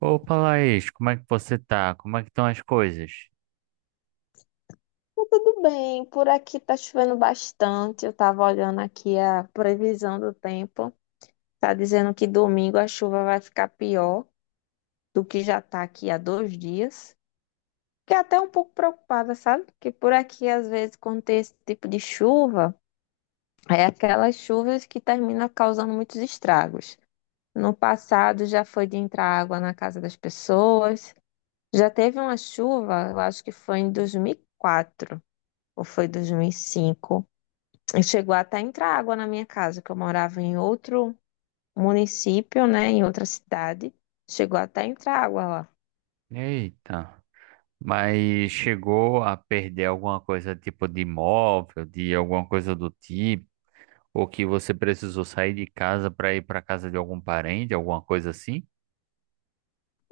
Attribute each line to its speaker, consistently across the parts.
Speaker 1: Opa, Laís, como é que você tá? Como é que estão as coisas?
Speaker 2: Tá tudo bem, por aqui tá chovendo bastante. Eu tava olhando aqui a previsão do tempo. Tá dizendo que domingo a chuva vai ficar pior do que já tá aqui há 2 dias. Fiquei até um pouco preocupada, sabe? Porque por aqui, às vezes, quando tem esse tipo de chuva, é aquelas chuvas que terminam causando muitos estragos. No passado já foi de entrar água na casa das pessoas. Já teve uma chuva, eu acho que foi em 2004 ou foi 2005 e Chegou até a entrar água na minha casa, que eu morava em outro município, né, em outra cidade. Chegou até a entrar água lá.
Speaker 1: Eita, mas chegou a perder alguma coisa tipo de imóvel, de alguma coisa do tipo, ou que você precisou sair de casa para ir para casa de algum parente, alguma coisa assim?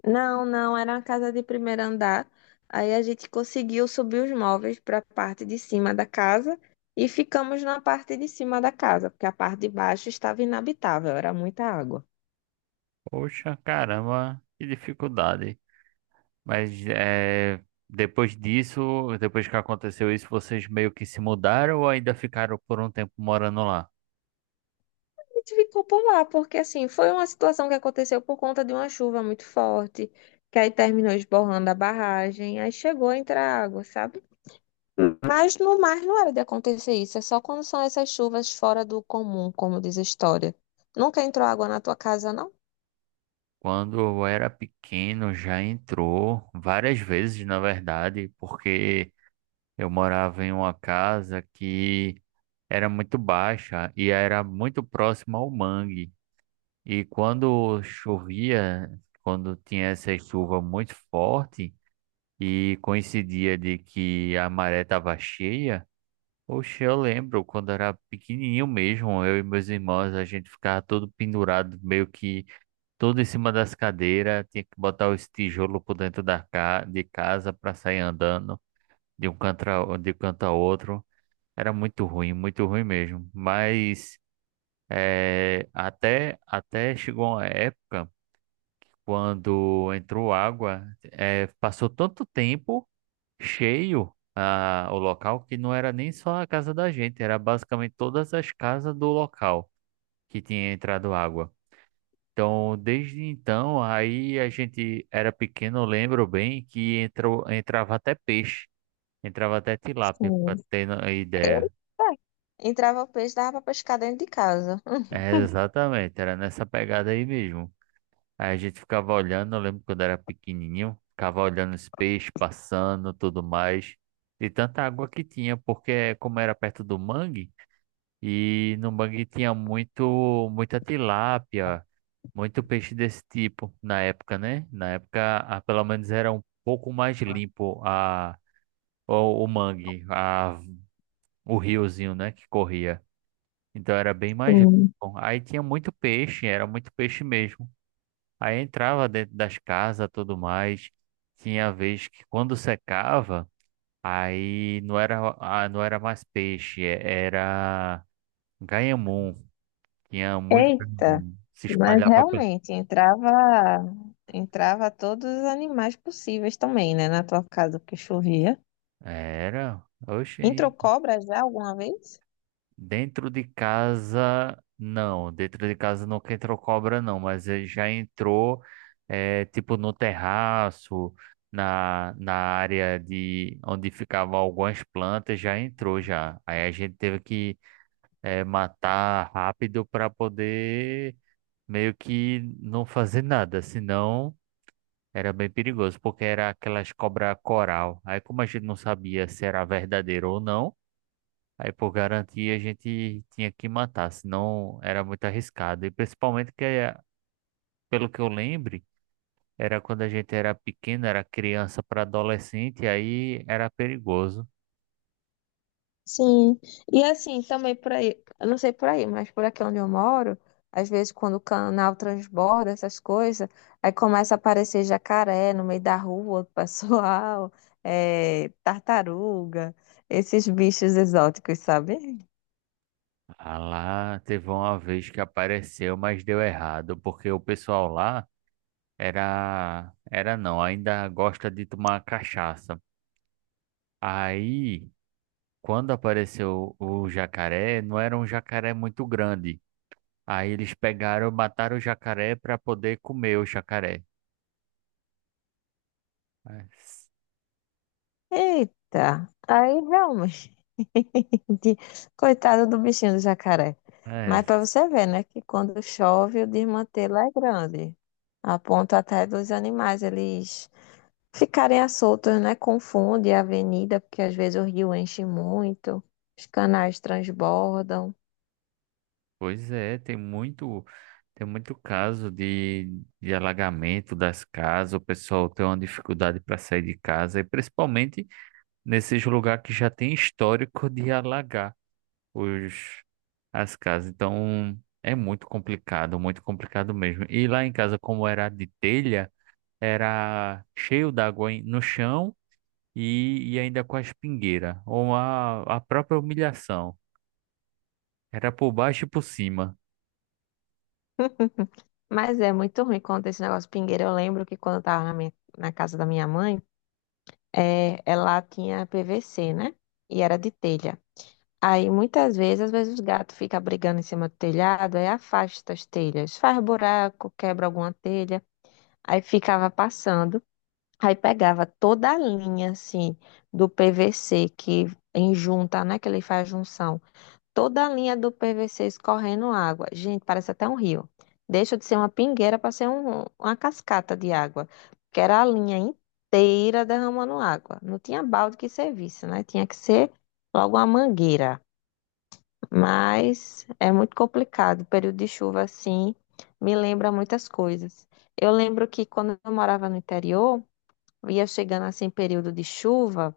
Speaker 2: Não, não, era uma casa de primeiro andar. Aí a gente conseguiu subir os móveis para a parte de cima da casa e ficamos na parte de cima da casa, porque a parte de baixo estava inabitável, era muita água.
Speaker 1: Poxa, caramba, que dificuldade. Mas é, depois disso, depois que aconteceu isso, vocês meio que se mudaram ou ainda ficaram por um tempo morando lá?
Speaker 2: A gente ficou por lá, porque assim, foi uma situação que aconteceu por conta de uma chuva muito forte, que aí terminou esborrando a barragem, aí chegou a entrar água, sabe? Mas no mar não era de acontecer isso, é só quando são essas chuvas fora do comum, como diz a história. Nunca entrou água na tua casa, não?
Speaker 1: Quando eu era pequeno, já entrou várias vezes, na verdade, porque eu morava em uma casa que era muito baixa e era muito próxima ao mangue. E quando chovia, quando tinha essa chuva muito forte e coincidia de que a maré estava cheia, oxe, eu lembro quando era pequenininho mesmo, eu e meus irmãos, a gente ficava todo pendurado, meio que tudo em cima das cadeiras, tinha que botar os tijolos por dentro de casa para sair andando de um canto de um canto a outro. Era muito ruim mesmo. Mas até chegou uma época quando entrou água, passou tanto tempo cheio o local que não era nem só a casa da gente, era basicamente todas as casas do local que tinha entrado água. Então, desde então, aí a gente era pequeno, eu lembro bem que entrava até peixe, entrava até tilápia,
Speaker 2: Sim.
Speaker 1: para ter a
Speaker 2: É.
Speaker 1: ideia.
Speaker 2: Entrava o peixe, dava pra pescar dentro de casa.
Speaker 1: É, exatamente, era nessa pegada aí mesmo. Aí a gente ficava olhando, eu lembro quando era pequenininho, ficava olhando os peixes passando, tudo mais, e tanta água que tinha, porque como era perto do mangue, e no mangue tinha muita tilápia, muito peixe desse tipo na época, né? Na época, pelo menos era um pouco mais o mangue, o riozinho, né, que corria. Então era bem mais
Speaker 2: Sim.
Speaker 1: limpo. Aí tinha muito peixe, era muito peixe mesmo. Aí entrava dentro das casas, tudo mais. Tinha vez que quando secava, aí não era, não era mais peixe, era ganhamum. Tinha muito
Speaker 2: Eita!
Speaker 1: pernilongo. Se
Speaker 2: Mas
Speaker 1: espalhava.
Speaker 2: realmente entrava todos os animais possíveis também, né? Na tua casa que chovia.
Speaker 1: Era.
Speaker 2: Entrou
Speaker 1: Oxi.
Speaker 2: cobra já alguma vez?
Speaker 1: Dentro de casa, não. Dentro de casa nunca entrou cobra, não. Mas ele já entrou, é, tipo, no terraço, na área de onde ficavam algumas plantas, já entrou já. Aí a gente teve que, é, matar rápido para poder meio que não fazer nada. Senão. Era bem perigoso, porque era aquelas cobra coral. Aí, como a gente não sabia se era verdadeiro ou não, aí por garantia a gente tinha que matar, senão era muito arriscado. E principalmente que, pelo que eu lembre, era quando a gente era pequeno, era criança para adolescente, aí era perigoso.
Speaker 2: Sim, e assim, também por aí, eu não sei por aí, mas por aqui onde eu moro, às vezes quando o canal transborda, essas coisas, aí começa a aparecer jacaré no meio da rua, do pessoal, é, tartaruga, esses bichos exóticos, sabe?
Speaker 1: Ah, lá teve uma vez que apareceu, mas deu errado, porque o pessoal lá era, era não, ainda gosta de tomar cachaça. Aí quando apareceu o jacaré, não era um jacaré muito grande. Aí eles pegaram, mataram o jacaré para poder comer o jacaré. É, s-
Speaker 2: Eita, aí realmente, coitado do bichinho do jacaré.
Speaker 1: é,
Speaker 2: Mas para
Speaker 1: s-
Speaker 2: você ver, né, que quando chove o desmantelo é grande, a ponto até dos animais, eles ficarem às soltas, né? Confunde a avenida, porque às vezes o rio enche muito, os canais transbordam.
Speaker 1: pois é, tem muito caso de alagamento das casas, o pessoal tem uma dificuldade para sair de casa, e principalmente nesses lugares que já tem histórico de alagar os, as casas. Então é muito complicado mesmo. E lá em casa, como era de telha, era cheio d'água no chão e ainda com a espingueira, ou a própria humilhação. Era por baixo e por cima.
Speaker 2: Mas é muito ruim quando esse negócio pingueira. Eu lembro que quando eu tava na casa da minha mãe, é, ela tinha PVC, né? E era de telha. Aí muitas vezes, às vezes os gatos ficam brigando em cima do telhado, aí afasta as telhas, faz buraco, quebra alguma telha, aí ficava passando. Aí pegava toda a linha, assim, do PVC que em junta, né? Que ele faz junção. Toda a linha do PVC escorrendo água. Gente, parece até um rio. Deixa de ser uma pingueira para ser uma cascata de água. Que era a linha inteira derramando água. Não tinha balde que servisse, né? Tinha que ser logo uma mangueira. Mas é muito complicado. o Período de chuva, assim, me lembra muitas coisas. Eu lembro que quando eu morava no interior, ia chegando assim período de chuva,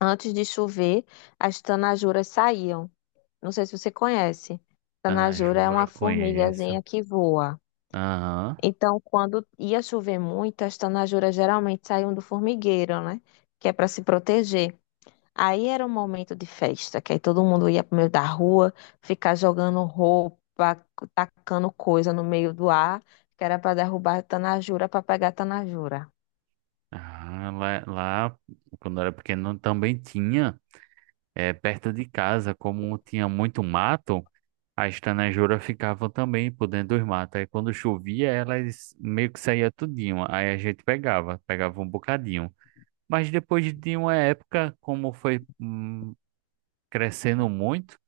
Speaker 2: antes de chover, as tanajuras saíam. Não sei se você conhece.
Speaker 1: Ah,
Speaker 2: Tanajura é uma
Speaker 1: jura, conheço.
Speaker 2: formigazinha que voa.
Speaker 1: Aham.
Speaker 2: Então, quando ia chover muito, as tanajuras geralmente saíam do formigueiro, né? Que é para se proteger. Aí era um momento de festa, que aí todo mundo ia pro meio da rua, ficar jogando roupa, tacando coisa no meio do ar, que era para derrubar a tanajura, para pegar a tanajura.
Speaker 1: Ah, lá, quando eu era pequeno, também tinha, é, perto de casa, como tinha muito mato, as tanajuras ficavam também por dentro dos matos. Aí quando chovia, elas meio que saía tudinho. Aí a gente pegava, pegava um bocadinho. Mas depois de uma época, como foi crescendo muito,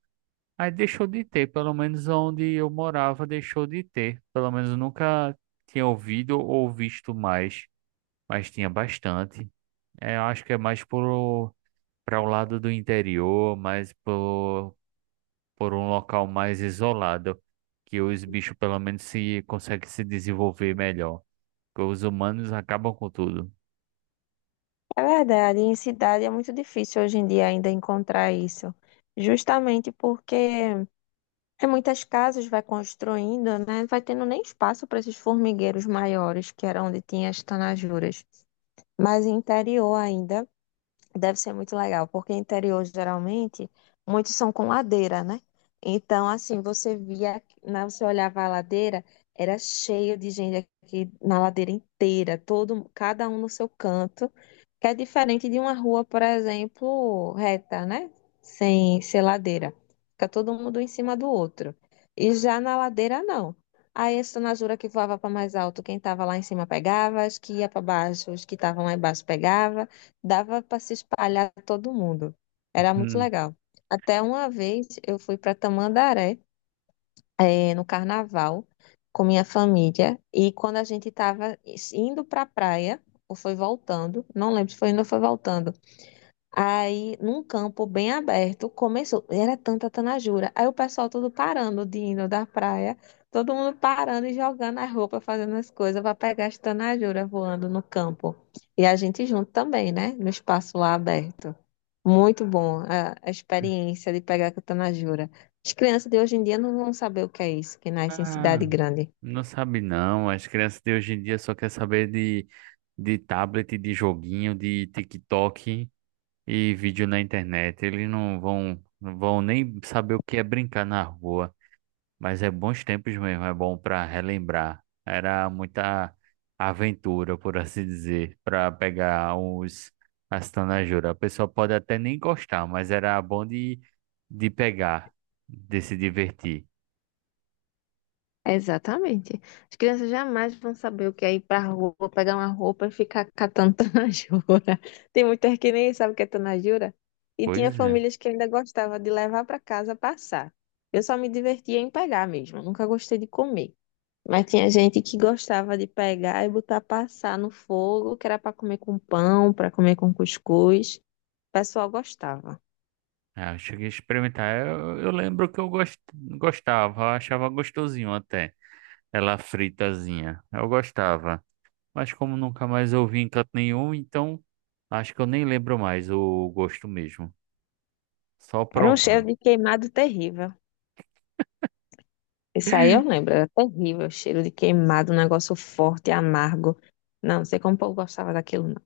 Speaker 1: aí deixou de ter, pelo menos onde eu morava, deixou de ter. Pelo menos eu nunca tinha ouvido ou visto mais, mas tinha bastante. É, eu acho que é para o lado do interior, por um local mais isolado, que os bichos pelo menos se conseguem se desenvolver melhor. Porque os humanos acabam com tudo.
Speaker 2: É verdade, em cidade é muito difícil hoje em dia ainda encontrar isso. Justamente porque em muitas casas vai construindo, né? Vai tendo nem espaço para esses formigueiros maiores, que era onde tinha as tanajuras. Mas interior ainda. Deve ser muito legal, porque interior geralmente muitos são com ladeira, né? Então, assim, você olhava a ladeira, era cheio de gente aqui na ladeira inteira, todo, cada um no seu canto, que é diferente de uma rua, por exemplo, reta, né? Sem ser ladeira. Fica todo mundo em cima do outro. E já na ladeira, não. Aí, essa na jura que voava para mais alto, quem estava lá em cima pegava, as que ia para baixo, os que estavam lá embaixo pegava dava para se espalhar todo mundo. Era muito
Speaker 1: Hum.
Speaker 2: legal. Até uma vez eu fui para Tamandaré, no carnaval, com minha família, e quando a gente estava indo para a praia, ou foi voltando, não lembro se foi indo ou foi voltando. Aí, num campo bem aberto, começou. Era tanta tanajura. Aí o pessoal todo parando de indo da praia, todo mundo parando e jogando as roupas, fazendo as coisas para pegar as tanajuras voando no campo. E a gente junto também, né? No espaço lá aberto. Muito bom a experiência de pegar com tanajura. As crianças de hoje em dia não vão saber o que é isso, que nasce em cidade
Speaker 1: Ah,
Speaker 2: grande.
Speaker 1: não sabe não. As crianças de hoje em dia só quer saber de tablet, de joguinho, de TikTok e vídeo na internet. Eles não vão nem saber o que é brincar na rua. Mas é bons tempos mesmo, é bom para relembrar. Era muita aventura, por assim dizer, para pegar os as tanajuras. A pessoa pode até nem gostar, mas era bom de pegar, de se divertir.
Speaker 2: Exatamente. As crianças jamais vão saber o que é ir pra rua, pegar uma roupa e ficar catando tanajura. Tem muitas que nem sabem o que é tanajura. E
Speaker 1: Pois
Speaker 2: tinha
Speaker 1: é.
Speaker 2: famílias que ainda gostava de levar para casa passar. Eu só me divertia em pegar mesmo, eu nunca gostei de comer. Mas tinha gente que gostava de pegar e botar passar no fogo, que era para comer com pão, para comer com cuscuz. O pessoal gostava.
Speaker 1: Ah, eu cheguei a experimentar. Eu lembro que eu gostava, eu achava gostosinho até. Ela fritazinha. Eu gostava. Mas como nunca mais eu vi em canto nenhum, então acho que eu nem lembro mais o gosto mesmo. Só
Speaker 2: Era um
Speaker 1: provando.
Speaker 2: cheiro de queimado terrível. Isso aí eu lembro, era terrível, cheiro de queimado, um negócio forte, amargo. Não, não sei como o povo gostava daquilo, não.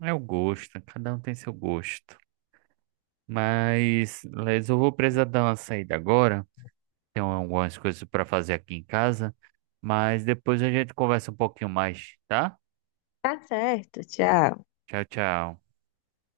Speaker 1: É o gosto, cada um tem seu gosto. Mas, Les, eu vou precisar dar uma saída agora. Tenho algumas coisas para fazer aqui em casa. Mas depois a gente conversa um pouquinho mais, tá?
Speaker 2: Tá certo, tchau.
Speaker 1: Tchau, tchau.